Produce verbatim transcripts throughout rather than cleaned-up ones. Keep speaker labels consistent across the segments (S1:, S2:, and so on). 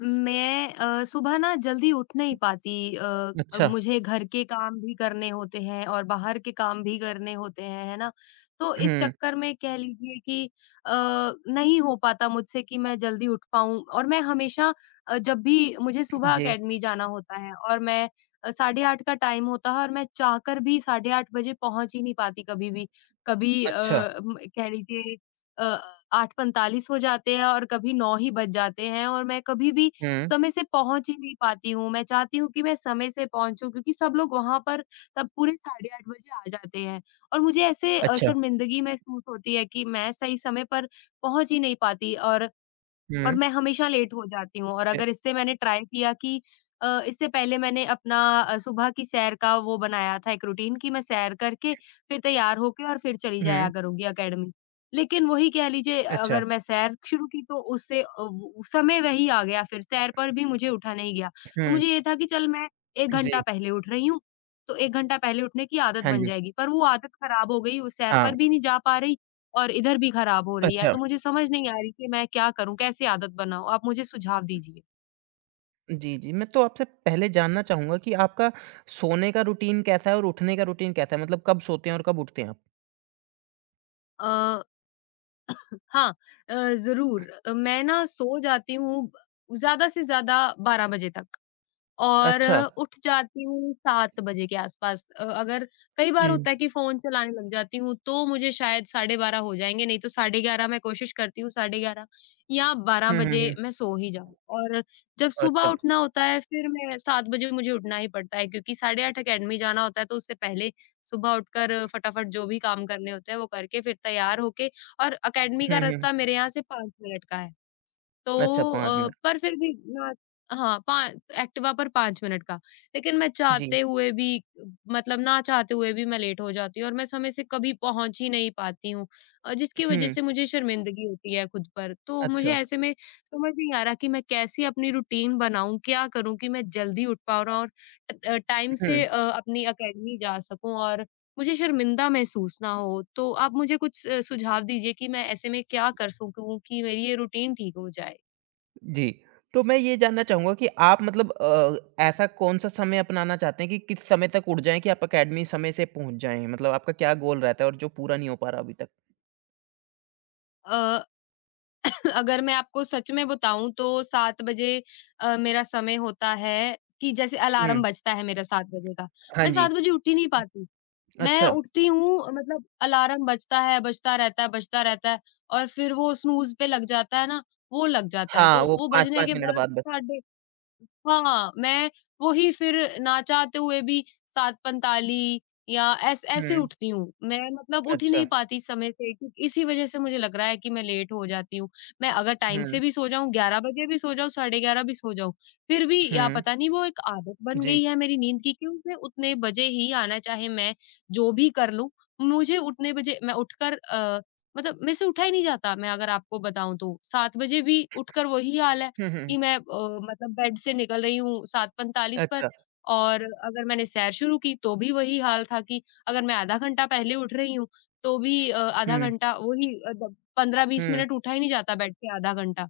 S1: मैं अ, सुबह ना जल्दी उठ नहीं पाती अ,
S2: अच्छा।
S1: मुझे घर के काम भी करने होते हैं और बाहर के काम भी करने होते हैं, है ना? तो इस
S2: हुँ।
S1: चक्कर में कह लीजिए कि अ, नहीं हो पाता मुझसे कि मैं जल्दी उठ पाऊँ और मैं हमेशा अ, जब भी मुझे सुबह
S2: जी।
S1: अकेडमी जाना होता है और मैं अ, साढ़े आठ का टाइम होता है और मैं चाहकर भी साढ़े आठ बजे पहुँच ही नहीं पाती कभी भी। कभी अ,
S2: अच्छा।
S1: म कह लीजिए अ, आठ बजकर पैंतालीस हो जाते हैं और कभी नौ ही बज जाते हैं और मैं कभी भी
S2: हुँ।
S1: समय से पहुँच ही नहीं पाती हूँ। मैं चाहती हूँ कि मैं समय से पहुँचूँ क्योंकि सब लोग वहाँ पर तब पूरे साढ़े आठ बजे आ जाते हैं और मुझे ऐसे अ,
S2: अच्छा।
S1: शर्मिंदगी महसूस होती है कि मैं सही समय पर पहुँच ही नहीं पाती और और
S2: हुँ।
S1: मैं हमेशा लेट हो जाती हूँ और
S2: ए
S1: अगर इससे मैंने ट्राई किया कि अ, इससे पहले मैंने अपना अ, सुबह की सैर का वो बनाया था एक रूटीन कि मैं सैर करके फिर तैयार होके और फिर चली जाया
S2: हुँ।
S1: करूंगी एकेडमी। लेकिन वही कह लीजिए
S2: अच्छा।
S1: अगर मैं सैर शुरू की तो उससे अ, वो- समय वही आ गया फिर सैर पर भी मुझे उठा नहीं गया। तो
S2: हुँ।
S1: मुझे ये था कि चल मैं एक घंटा
S2: जी।
S1: पहले उठ रही हूँ तो एक घंटा पहले उठने की आदत
S2: हाँ
S1: बन
S2: जी।
S1: जाएगी पर वो आदत खराब हो गई वो सैर
S2: हाँ।
S1: पर भी नहीं जा पा रही और इधर भी खराब हो रही है,
S2: अच्छा।
S1: तो मुझे समझ नहीं आ रही कि मैं क्या करूँ? कैसे आदत बनाऊँ? आप मुझे सुझाव दीजिए।
S2: जी, जी, मैं तो आपसे पहले जानना चाहूँगा कि आपका सोने का रूटीन कैसा है और उठने का रूटीन कैसा है? मतलब कब सोते हैं और कब उठते हैं आप?
S1: अ, हाँ अ, ज़रूर। मैं ना सो जाती हूँ ज़्यादा से ज़्यादा बारह बजे तक। और
S2: अच्छा।
S1: उठ जाती हूँ सात बजे के आसपास अ, अगर कई बार
S2: हुँ,
S1: होता है कि फ़ोन चलाने लग जाती हूँ, तो मुझे शायद साढ़े बारह हो जाएँगे, नहीं तो साढ़े ग्यारह मैं कोशिश करती हूँ, साढ़े ग्यारह या बारह
S2: हुँ, हुँ।
S1: बजे
S2: हुँ,
S1: मैं सो ही जाऊँ। और जब सुबह
S2: अच्छा।
S1: उठना होता है, फिर मैं सात बजे मुझे उठना ही पड़ता है क्योंकि साढ़े आठ अकेडमी जाना होता है, तो उससे पहले सुबह उठकर फटाफट जो भी काम करने होते हैं, वो करके फिर तैयार होके और अकेडमी का
S2: हुँ, हुँ।
S1: रास्ता मेरे यहाँ से पाँच मिनट का है।
S2: अच्छा
S1: तो
S2: पाँच
S1: अ,
S2: मिनट।
S1: पर फिर भी ना हाँ, पा एक्टिवा पर पाँच मिनट का। लेकिन मैं
S2: जी।
S1: चाहते हुए भी मतलब ना चाहते हुए भी मैं लेट हो जाती हूँ और मैं समय से कभी पहुँच ही नहीं पाती हूँ और जिसकी वज़ह
S2: हुँ।
S1: से मुझे शर्मिंदगी होती है खुद पर। तो मुझे
S2: अच्छा।
S1: ऐसे में समझ नहीं आ रहा कि मैं कैसी अपनी रूटीन बनाऊँ, क्या करूँ कि मैं जल्दी उठ पाऊँ और अ, टाइम से
S2: हुँ।
S1: अ, अपनी अकेडमी जा सकूँ और मुझे शर्मिंदा महसूस ना हो। तो आप मुझे कुछ अ, सुझाव दीजिए कि मैं ऐसे में क्या कर सकूँ कि मेरी ये रूटीन ठीक हो जाए?
S2: जी, तो मैं ये जानना चाहूँगा कि आप मतलब अ, ऐसा कौन-सा समय अपनाना चाहते हैं कि किस समय तक उठ जाएँ कि आप अकेडमी समय से पहुँच जाएँ? मतलब आपका क्या गोल रहता है और जो पूरा नहीं हो पा रहा अभी तक?
S1: अ, अगर मैं आपको सच में बताऊँ तो सात बजे अ, मेरा समय होता है कि जैसे अलार्म
S2: हुँ।
S1: बजता है मेरा सात बजे का,
S2: हाँ
S1: मैं
S2: जी।
S1: सात बजे उठ ही नहीं पाती। मैं
S2: अच्छा,
S1: उठती हूँ मतलब अलार्म बजता है, बजता रहता है, बजता रहता है और फिर वो स्नूज़ पे लग जाता है ना, वो लग जाता है।
S2: हाँ,
S1: तो
S2: वो
S1: वो बजने
S2: पाँच पाँच
S1: के
S2: मिनट
S1: बाद
S2: बाद बस।
S1: साढ़े हाँ, मैं वही फिर ना चाहते हुए भी सात बजकर पैंतालीस या ऐस ऐसे
S2: हुँ।
S1: उठती हूँ। मैं मतलब उठ ही
S2: अच्छा।
S1: नहीं पाती समय से कि इसी वज़ह से मुझे लग रहा है कि मैं लेट हो जाती हूँ। मैं अगर टाइम
S2: हुँ,
S1: से भी सो जाऊँ, ग्यारह बजे भी सो जाऊँ, साढ़े ग्यारह भी सो जाऊँ, फिर भी या
S2: हुँ,
S1: पता नहीं वो एक आदत बन
S2: जी।
S1: गई है मेरी नींद की कि मुझे उतने बजे ही आना चाहे मैं जो भी कर लूँ, मुझे उतने बजे मैं उठकर अ, मतलब मेरे से उठा ही नहीं जाता मैं अगर आपको बताऊँ तो। सात बजे भी उठकर वही हाल है।
S2: हुँ, हुँ।
S1: कि मैं अ, मतलब बेड से निकल रही हूँ सात बजकर पैंतालीस पर
S2: अच्छा।
S1: और अगर मैंने सैर शुरू की तो भी वही हाल था कि अगर मैं आधा घंटा पहले उठ रही हूँ तो भी अ, आधा
S2: हुँ,
S1: घंटा वही अ, द पंद्रह बीस
S2: हुँ,
S1: मिनट उठा ही नहीं जाता बेड से आधा घंटा।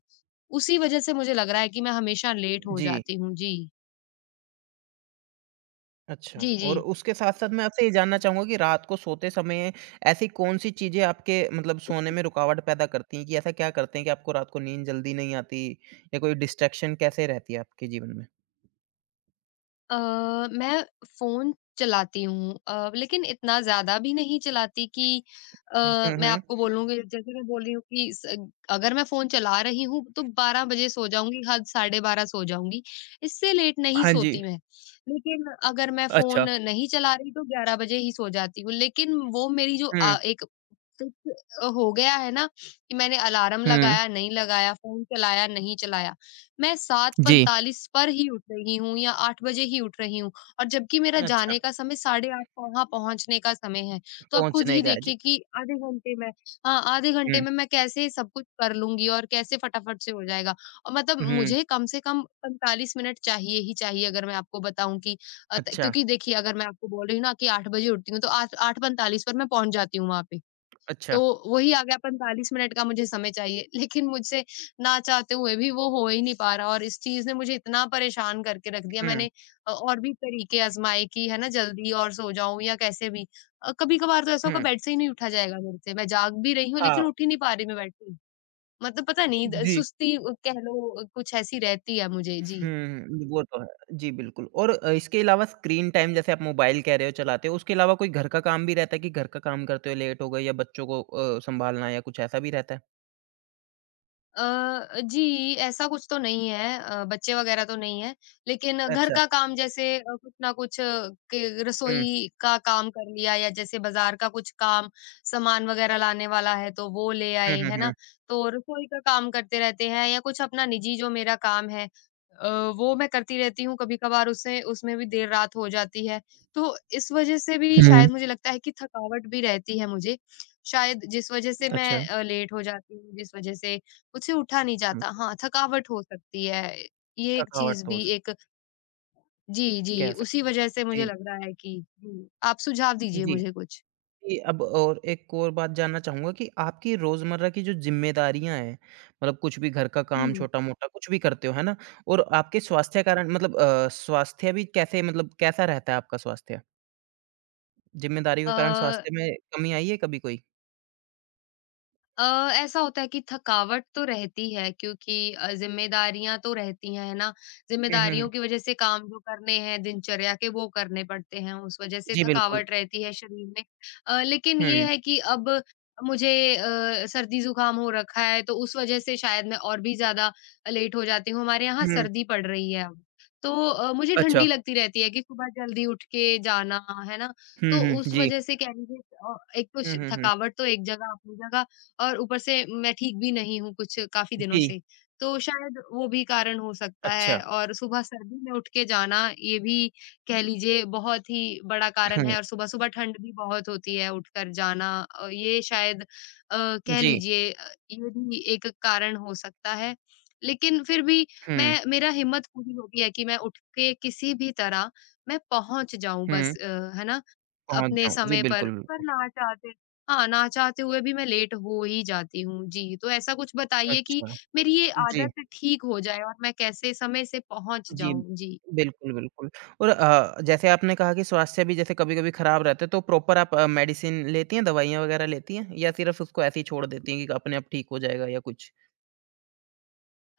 S1: उसी वज़ह से मुझे लग रहा है कि मैं हमेशा लेट हो
S2: जी।
S1: जाती हूँ। जी।
S2: अच्छा,
S1: जी,
S2: और
S1: जी।
S2: उसके साथ-साथ मैं आपसे ये जानना चाहूँगा कि रात को सोते समय ऐसी कौन-सी चीज़ें आपके मतलब सोने में रुकावट पैदा करती हैं कि ऐसा क्या करते हैं कि आपको रात को नींद जल्दी नहीं आती या कोई डिस्ट्रैक्शन कैसे रहती है आपके जीवन में?
S1: अ, मैं फ़ोन चलाती हूँ अ, लेकिन इतना ज़्यादा भी नहीं चलाती कि अ,
S2: हुँ,
S1: मैं
S2: हुँ।
S1: आपको बोलूँ कि जैसे मैं बोल रही हूँ कि स अगर मैं फ़ोन चला रही हूँ, तो बारह बजे सो जाऊँगी, हद साढ़े बारह सो जाऊँगी, इससे लेट नहीं
S2: हाँ जी।
S1: सोती मैं। लेकिन अगर मैं
S2: अच्छा।
S1: फ़ोन नहीं चला रही, तो ग्यारह बजे ही सो जाती हूँ, लेकिन वो मेरी जो
S2: हुँ,
S1: अ, एक कुछ हो गया है ना कि मैंने अलार्म
S2: हुँ।
S1: लगाया, नहीं लगाया, फ़ोन चलाया, नहीं चलाया। मैं
S2: जी।
S1: सात बजकर पैंतालीस पर ही उठ रही हूँ या आठ बजे ही उठ रही हूँ और जबकि मेरा
S2: अच्छा,
S1: जाने का समय साढ़े आठ वहाँ पहुँचने का समय है। तो आप खुद
S2: पहुँचने
S1: ही
S2: का है,
S1: देखिए
S2: जी।
S1: कि आधे घंटे में हाँ, आधे
S2: हुँ,
S1: घंटे में मैं कैसे सब कुछ कर लूँगी और कैसे फटाफट से हो जाएगा। और मतलब
S2: हुँ।
S1: मुझे कम से कम पैंतालीस मिनट चाहिए ही चाहिए अगर मैं आपको बताऊँ कि अ, त
S2: अच्छा।
S1: क्योंकि देखिए अगर मैं आपको बोल रही हूँ ना कि आठ बजे उठती हूँ तो आठ आठ बजकर पैंतालीस पर मैं पहुँच जाती हूँ वहाँ पे। तो
S2: अच्छा।
S1: वही आ गया पैंतालीस मिनट का मुझे समय चाहिए लेकिन मुझसे ना चाहते हुए भी वो हो ही नहीं पा रहा और इस चीज़ ने मुझे इतना परेशान करके रख दिया
S2: हुँ,
S1: मैंने अ, और भी तरीके आजमाए कि है ना जल्दी और सो जाऊं या कैसे भी कभी कभार तो ऐसा होगा
S2: हुँ।
S1: बेड से ही नहीं उठा जाएगा मेरे से मैं जाग भी रही हूँ
S2: हाँ,
S1: लेकिन उठ ही नहीं पा रही मैं बेड से मतलब पता नहीं द-
S2: जी।
S1: सुस्ती अ, कह लो अ, कुछ ऐसी रहती है मुझे जी।
S2: हुँ, वो तो है। जी, बिल्कुल। और अ, इसके अलावा स्क्रीन टाइम जैसे आप मोबाइल कह रहे हो चलाते हो, उसके अलावा कोई घर का काम भी रहता है कि घर का काम करते हुए लेट हो गए या बच्चों को अ, सँभालना या कुछ ऐसा भी रहता है?
S1: अ, जी, ऐसा कुछ तो नहीं है अ, बच्चे वगैरह तो नहीं हैं, लेकिन घर
S2: अच्छा।
S1: का काम जैसे अ, कुछ ना कुछ अ, के
S2: हुँ।
S1: रसोई का काम कर लिया या जैसे बाज़ार का कुछ काम, सामान वगैरह लाने वाला है तो वो ले
S2: हुँ,
S1: आए,
S2: हुँ,
S1: है
S2: हुँ।
S1: ना? तो रसोई का काम करते रहते हैं या कुछ अपना निजी जो मेरा काम है अ, वो मैं करती रहती हूँ, कभी-कभार उसे उसमें भी देर रात हो जाती है। तो इस वज़ह से भी
S2: हुँ,
S1: शायद मुझे लगता है कि थकावट भी रहती है मुझे, शायद जिस वज़ह से मैं
S2: अच्छा।
S1: अ, लेट हो जाती हूँ, जिस वज़ह से उसे उठा नहीं
S2: हुँ,
S1: जाता। हाँ, थकावट हो सकती है, ये एक
S2: थकावट
S1: चीज़
S2: तो हो
S1: भी
S2: सक
S1: एक जी,
S2: कह
S1: जी, उसी
S2: सकते।
S1: वज़ह से मुझे
S2: जी,
S1: लग रहा है कि जी, आप सुझाव दीजिए
S2: जी।
S1: मुझे कुछ।
S2: जी, अब और एक और बात जानना चाहूँगा कि आपकी रोज़मर्रा की जो ज़िम्मेदारियाँ हैं, मतलब कुछ भी घर का काम
S1: हुँ।
S2: छोटा-मोटा कुछ भी करते हो, है ना? और आपके स्वास्थ्य कारण मतलब अ, स्वास्थ्य भी कैसे मतलब कैसा रहता है आपका स्वास्थ्य? ज़िम्मेदारी के
S1: अ
S2: कारण स्वास्थ्य में कमी आई है कभी कोई?
S1: अ, ऐसा होता है कि थकावट तो रहती है क्योंकि अ, ज़िम्मेदारियाँ तो रहती हैं, है ना?
S2: हुँ, हुँ,
S1: ज़िम्मेदारियों
S2: हुँ।
S1: की वज़ह से काम जो करने हैं दिनचर्या के वो करने पड़ते हैं, उस वज़ह से
S2: जी, बिल्कुल।
S1: थकावट रहती है शरीर में। अ, लेकिन ये
S2: हुँ,
S1: है कि अब मुझे अ, सर्दी-ज़ुकाम हो रखा है तो उस वज़ह से शायद मैं और भी ज़्यादा लेट हो जाती हूँ, हमारे यहाँ
S2: हुँ।
S1: सर्दी पड़ रही है अब। तो अ, मुझे
S2: अच्छा।
S1: ठंडी लगती रहती है कि सुबह जल्दी उठ के जाना, है ना?
S2: हुँ,
S1: तो
S2: हुँ।
S1: उस
S2: जी।
S1: वज़ह से कह लीजिए अ, एक तो
S2: हुँ,
S1: श
S2: हुँ, हुँ।
S1: थकावट तो एक जगह अपनी जगह और ऊपर से मैं ठीक भी नहीं हूँ कुछ काफ़ी दिनों
S2: जी।
S1: से, तो शायद वो भी कारण हो सकता
S2: अच्छा।
S1: है और सुबह सर्दी में उठ के जाना, ये भी कह लीजिए बहुत ही बड़ा कारण
S2: हाँ।
S1: है और सुबह-सुबह ठंड भी बहुत होती है उठकर जाना अ, ये शायद अ, कह
S2: जी।
S1: लीजिए अ, ये भी एक कारण हो सकता है। लेकिन फिर भी
S2: हुँ,
S1: मैं मेरा हिम्मत पूरी होती है कि मैं उठ के किसी भी तरह मैं पहुँच जाऊँ बस
S2: हुँ।
S1: अ, है ना?
S2: पहुँच
S1: अपने
S2: जाऊँ। जी,
S1: समय पर,
S2: बिल्कुल,
S1: पर
S2: बिल्कुल।
S1: ना चाहते हाँ, ना चाहते हुए भी मैं लेट हो ही जाती हूँ। जी, तो ऐसा कुछ बताइए कि
S2: अच्छा।
S1: मेरी ये
S2: जी,
S1: आदत ठीक हो जाए और मैं कैसे समय से पहुँच
S2: जी।
S1: जाऊँ? जी।
S2: बिल्कुल, बिल्कुल। और अ, जैसे आपने कहा कि स्वास्थ्य भी जैसे कभी-कभी खराब रहता है, तो प्रॉपर आप अ, मेडिसिन लेती हैं, दवाइयाँ वगैरह लेती हैं या सिर्फ़ उसको ऐसे ही छोड़ देती हैं कि अपने आप ठीक हो जाएगा या कुछ?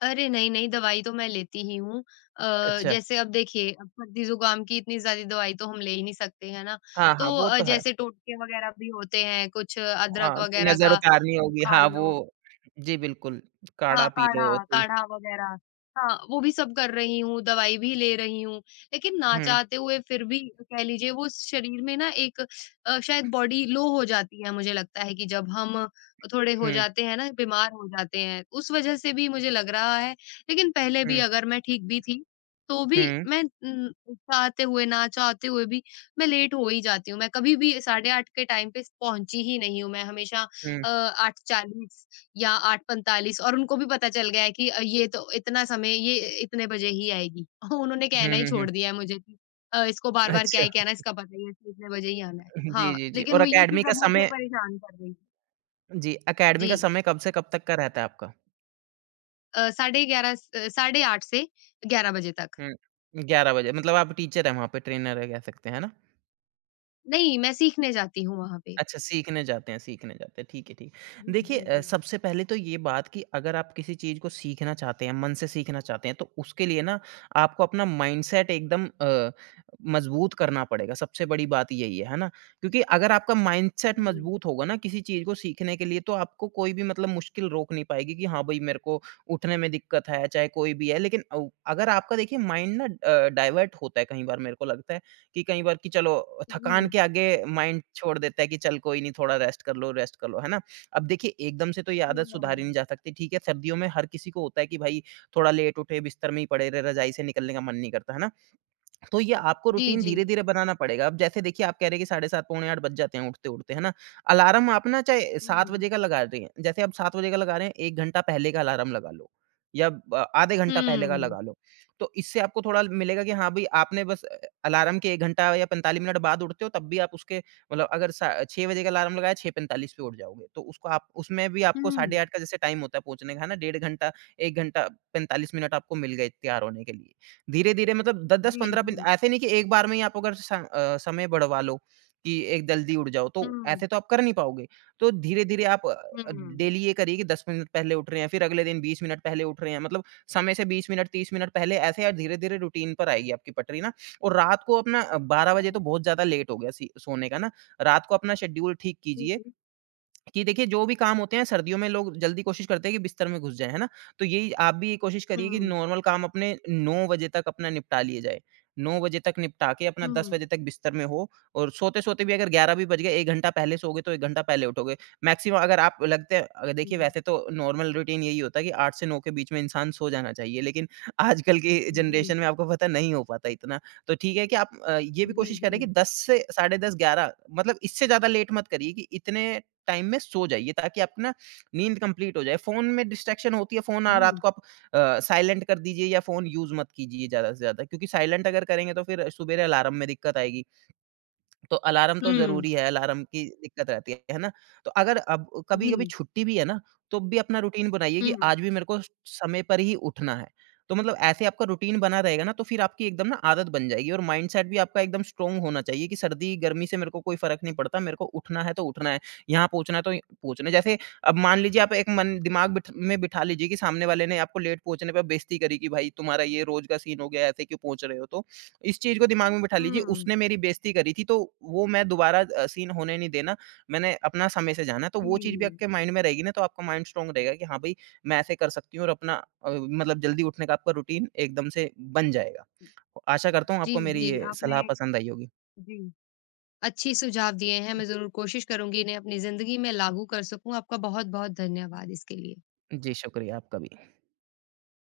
S1: अरे! नहीं, नहीं, दवाई तो मैं लेती ही हूँ। अ,
S2: अच्छा।
S1: जैसे अब देखिए, अब सर्दी-ज़ुकाम की इतनी सारी दवाई तो हम ले ही नहीं सकते, है ना?
S2: हाँ, हाँ,
S1: तो
S2: वो
S1: अ,
S2: तो है।
S1: जैसे टोटके वगैरह भी होते हैं, कुछ अदरक
S2: हाँ, कि
S1: वगैरह
S2: नज़र
S1: का
S2: उतारनी
S1: वो
S2: होगी।
S1: खा
S2: हाँ,
S1: लो
S2: वो। जी, बिल्कुल, काढ़ा
S1: हाँ,
S2: पी
S1: काढ़ा
S2: लो कोई।
S1: काढ़ा वगैरह। हाँ, वो भी सब कर रही हूँ, दवाई भी ले रही हूँ, लेकिन ना
S2: हुँ,
S1: चाहते हुए फिर भी कह लीजिए वो शरीर में ना एक अ, शायद बॉडी लो हो जाती है मुझे लगता है कि जब हम थोड़े हो
S2: हुँ,
S1: जाते हैं ना, बीमार हो जाते हैं, उस वज़ह से भी मुझे लग रहा है। लेकिन पहले भी
S2: हुँ,
S1: अगर मैं ठीक भी थी, तो भी
S2: हुँ,
S1: मैं उम, चाहते हुए, ना चाहते हुए भी मैं लेट हो ही जाती हूँ। मैं कभी भी साढ़े आठ के टाइम पे पहुँची ही नहीं हूँ, मैं हमेशा
S2: हुँ,
S1: अ, आठ बजकर चालीस या आठ बजकर पैंतालीस और उनको भी पता चल गया है कि अ, ये तो इतना समय ये इतने बजे ही आएगी। उन्होंने
S2: हुँ,
S1: कहना ही
S2: हुँ, हुँ।
S1: छोड़ दिया है मुझे कि अ, इसको बार-बार क्या
S2: अच्छा,
S1: ही कहना है, इसका पता ही है, इसने इतने बजे ही आना है।
S2: जी,
S1: हाँ,
S2: जी, जी।
S1: लेकिन
S2: और
S1: म ये
S2: अकेडमी
S1: चीज़
S2: का
S1: अब मुझे
S2: समय।
S1: परेशान कर रही है।
S2: जी, अकेडमी का
S1: जी।
S2: समय कब से कब तक का रहता है आपका?
S1: अ, साढ़े ग्यारह अ, साढ़े आठ से ग्यारह बजे तक।
S2: हुँ, ग्यारह बजे मतलब आप टीचर हैं वहाँ पे, ट्रेनर है कह सकते हैं, है ना?
S1: नहीं, मैं सीखने जाती हूँ वहाँ पे।
S2: अच्छा, सीखने जाते हैं सीखने जाते हैं, ठीक है, ठीक।
S1: जी,
S2: देखिए
S1: जी,
S2: अ,
S1: जी।
S2: सबसे पहले तो ये बात कि अगर आप किसी चीज़ को सीखना चाहते हैं, मन से सीखना चाहते हैं, तो उसके लिए ना आपको अपना माइंडसेट एकदम अ, मज़बूत करना पड़ेगा, सबसे बड़ी बात यही है, है ना? क्योंकि अगर आपका माइंडसेट
S1: जी,
S2: मज़बूत होगा ना किसी चीज़ को सीखने के लिए, तो आपको कोई भी मतलब मुश्किल रोक नहीं पाएगी कि हाँ भई, मेरे को उठने में दिक्कत है, चाहे कोई भी है। लेकिन अ, अगर आपका देखिए माइंड ना अ, डाइवर्ट होता है कई बार मेरे को लगता है कि कई बार कि चलो थकान
S1: जी,
S2: के आगे माइंड छोड़ देता है कि चल कोई नहीं थोड़ा रेस्ट कर लो, रेस्ट कर लो, है ना? अब देखिए एकदम से तो ये
S1: जी
S2: आदत सुधारी नहीं
S1: हाँ।
S2: जा सकती, ठीक है? सर्दियों में हर किसी को होता है कि भाई थोड़ा लेट उठे, बिस्तर में ही पड़े रहे, रज़ाई से निकलने का मन नहीं करता, है ना? तो ये आपको
S1: जी,
S2: रूटीन
S1: जी।
S2: धीरे-धीरे बनाना पड़ेगा। अब जैसे देखिए आप कह रहे हैं कि साढ़े सात पौने आठ बज जाते हैं उठते-उठते, है ना? अलार्म आप ना चाहे सात
S1: हुँ।
S2: बजे का लगा रही हैं, जैसे आप सात बजे का लगा रहे हैं एक घंटा पहले का अलार्म लगा लो या ब आधे घंटा पहले का
S1: हुँ,
S2: लगा लो। तो इससे आपको थोड़ा मिलेगा कि हाँ, भई आपने बस अ, अलार्म के एक घंटा या पैंतालीस मिनट बाद उठते हो तब भी आप उसके मतलब अगर सा छह बजे का अलार्म लगाया छह पैंतालीस पे उठ जाओगे। तो उसको आप उसमें भी आपको साढ़े
S1: हुँ।
S2: आठ का जैसे टाइम होता है पहुँचने का, है ना? डेढ़ घंटा, एक घंटा पैंतालीस मिनट आपको मिल गए तैयार होने के लिए। धीरे-धीरे मतलब दस दस,
S1: जी,
S2: पंद्रह
S1: जी।
S2: पिन ऐसे नहीं कि एक बार में ही आप अगर स अ, समय बढ़वा लो कि एक जल्दी उठ जाओ, तो
S1: हुँ,
S2: ऐसे तो आप कर नहीं पाओगे। तो धीरे-धीरे आप अ,
S1: हुँ।
S2: डेली ये करिए कि दस मिनट पहले उठ रहे हैं, फिर अगले दिन बीस मिनट पहले उठ रहे हैं, मतलब समय से बीस मिनट, तीस मिनट पहले ऐसे आप धीरे-धीरे रूटीन पर आएगी आपकी पटरी ना। और रात को अपना अ, बारह बजे
S1: हाँ।
S2: तो बहुत ज़्यादा लेट हो गया सी सोने का ना, रात को अपना शेड्यूल ठीक कीजिए
S1: हुँ,
S2: कि देखिए जो भी काम होते हैं सर्दियों में लोग जल्दी कोशिश करते हैं कि बिस्तर में घुस जाएँ, है ना? तो यही आप भी ये कोशिश करिए कि
S1: हुँ।
S2: नॉर्मल काम अपने नौ बजे तक अपना निपटा लिए जाए। नौ बजे तक निपटा के अपना दस
S1: हुँ,
S2: बजे तक बिस्तर में हो और सोते-सोते भी अगर ग्यारह भी बज गए एक घंटा पहले सोओगे तो एक घंटा पहले उठोगे। मैक्सिमम अगर आप लगते हैं अगर देखिए
S1: हुँ,
S2: वैसे तो नॉर्मल रूटीन यही होता है कि आठ से नौ के बीच में इंसान सो जाना चाहिए, लेकिन आजकल की जनरेशन
S1: जी,
S2: में आपको पता है नहीं हो पाता इतना। तो ठीक है कि आप अ, ये भी
S1: जी,
S2: कोशिश
S1: जी,
S2: करें कि
S1: जी,
S2: दस से साढ़े दस, ग्यारह मतलब इससे ज़्यादा लेट मत करिए कि इतने टाइम में सो जाइए ताकि आपकी ना नींद कंप्लीट हो जाए। फ़ोन में डिस्ट्रैक्शन होती है, फ़ोन अ, रात
S1: जी,
S2: को आप अ, साइलेंट कर दीजिए या फ़ोन यूज़ मत कीजिए ज़्यादा से ज़्यादा क्योंकि साइलेंट अगर करेंगे तो फिर सुबेरे अलार्म में दिक्कत आएगी। तो अलार्म तो
S1: हुँ।
S2: ज़रूरी है, अलार्म की दिक्कत रहती है, है ना? तो अगर अब कभी-कभी
S1: जी,
S2: छुट्टी भी है ना, तो भी अपना रूटीन बनाइए कि
S1: हुँ।
S2: आज भी मेरे को स समय पर ही उठना है। तो मतलब ऐसे आपका रूटीन बना रहेगा ना, तो फिर आपकी एकदम ना आदत बन जाएगी और माइंडसेट भी आपका एकदम स्ट्रॉन्ग होना चाहिए कि सर्दी-गर्मी से मेरे को कोई फ़र्क नहीं पड़ता, मेरे को उठना है तो उठना है, यहाँ पहुँचना है तो य पहुँचना है। जैसे अब मान लीजिए आप एक मन दिमाग बिठ में बिठा लीजिए कि सामने वाले ने आपको लेट पहुँचने पे बेइज़्ज़ती करी कि भाई तुम्हारा ये रोज़ का सीन हो गया, ऐसे क्यों पहुँच रहे हो? तो इस चीज़ को दिमाग में बिठा लीजिए
S1: हुँ,
S2: उसने मेरी बेइज़्ज़ती करी थी तो वो मैं दोबारा अ, सीन होने नहीं देना। मैंने अपना समय से जाना है तो वो चीज़ भी
S1: जी,
S2: आपके माइंड में रहेगी ना तो आपका माइंड स्ट्रॉन्ग रहेगा कि हाँ, भई मैं ऐसे कर सकती हूँ और अपना अ, मतलब जल्दी उठने का आपका रूटीन एकदम से बन जाएगा। आशा करता हूँ
S1: जी,
S2: आपको मेरी
S1: जी,
S2: ये
S1: आपने
S2: सलाह पसंद आई होगी।
S1: जी। अच्छी सुझाव दिए हैं, मैं ज़रूर कोशिश करूँगी इन्हें अपनी ज़िंदगी में लागू कर सकूँ। आपका बहुत-बहुत धन्यवाद इसके लिए।
S2: जी, शुक्रिया आपका भी।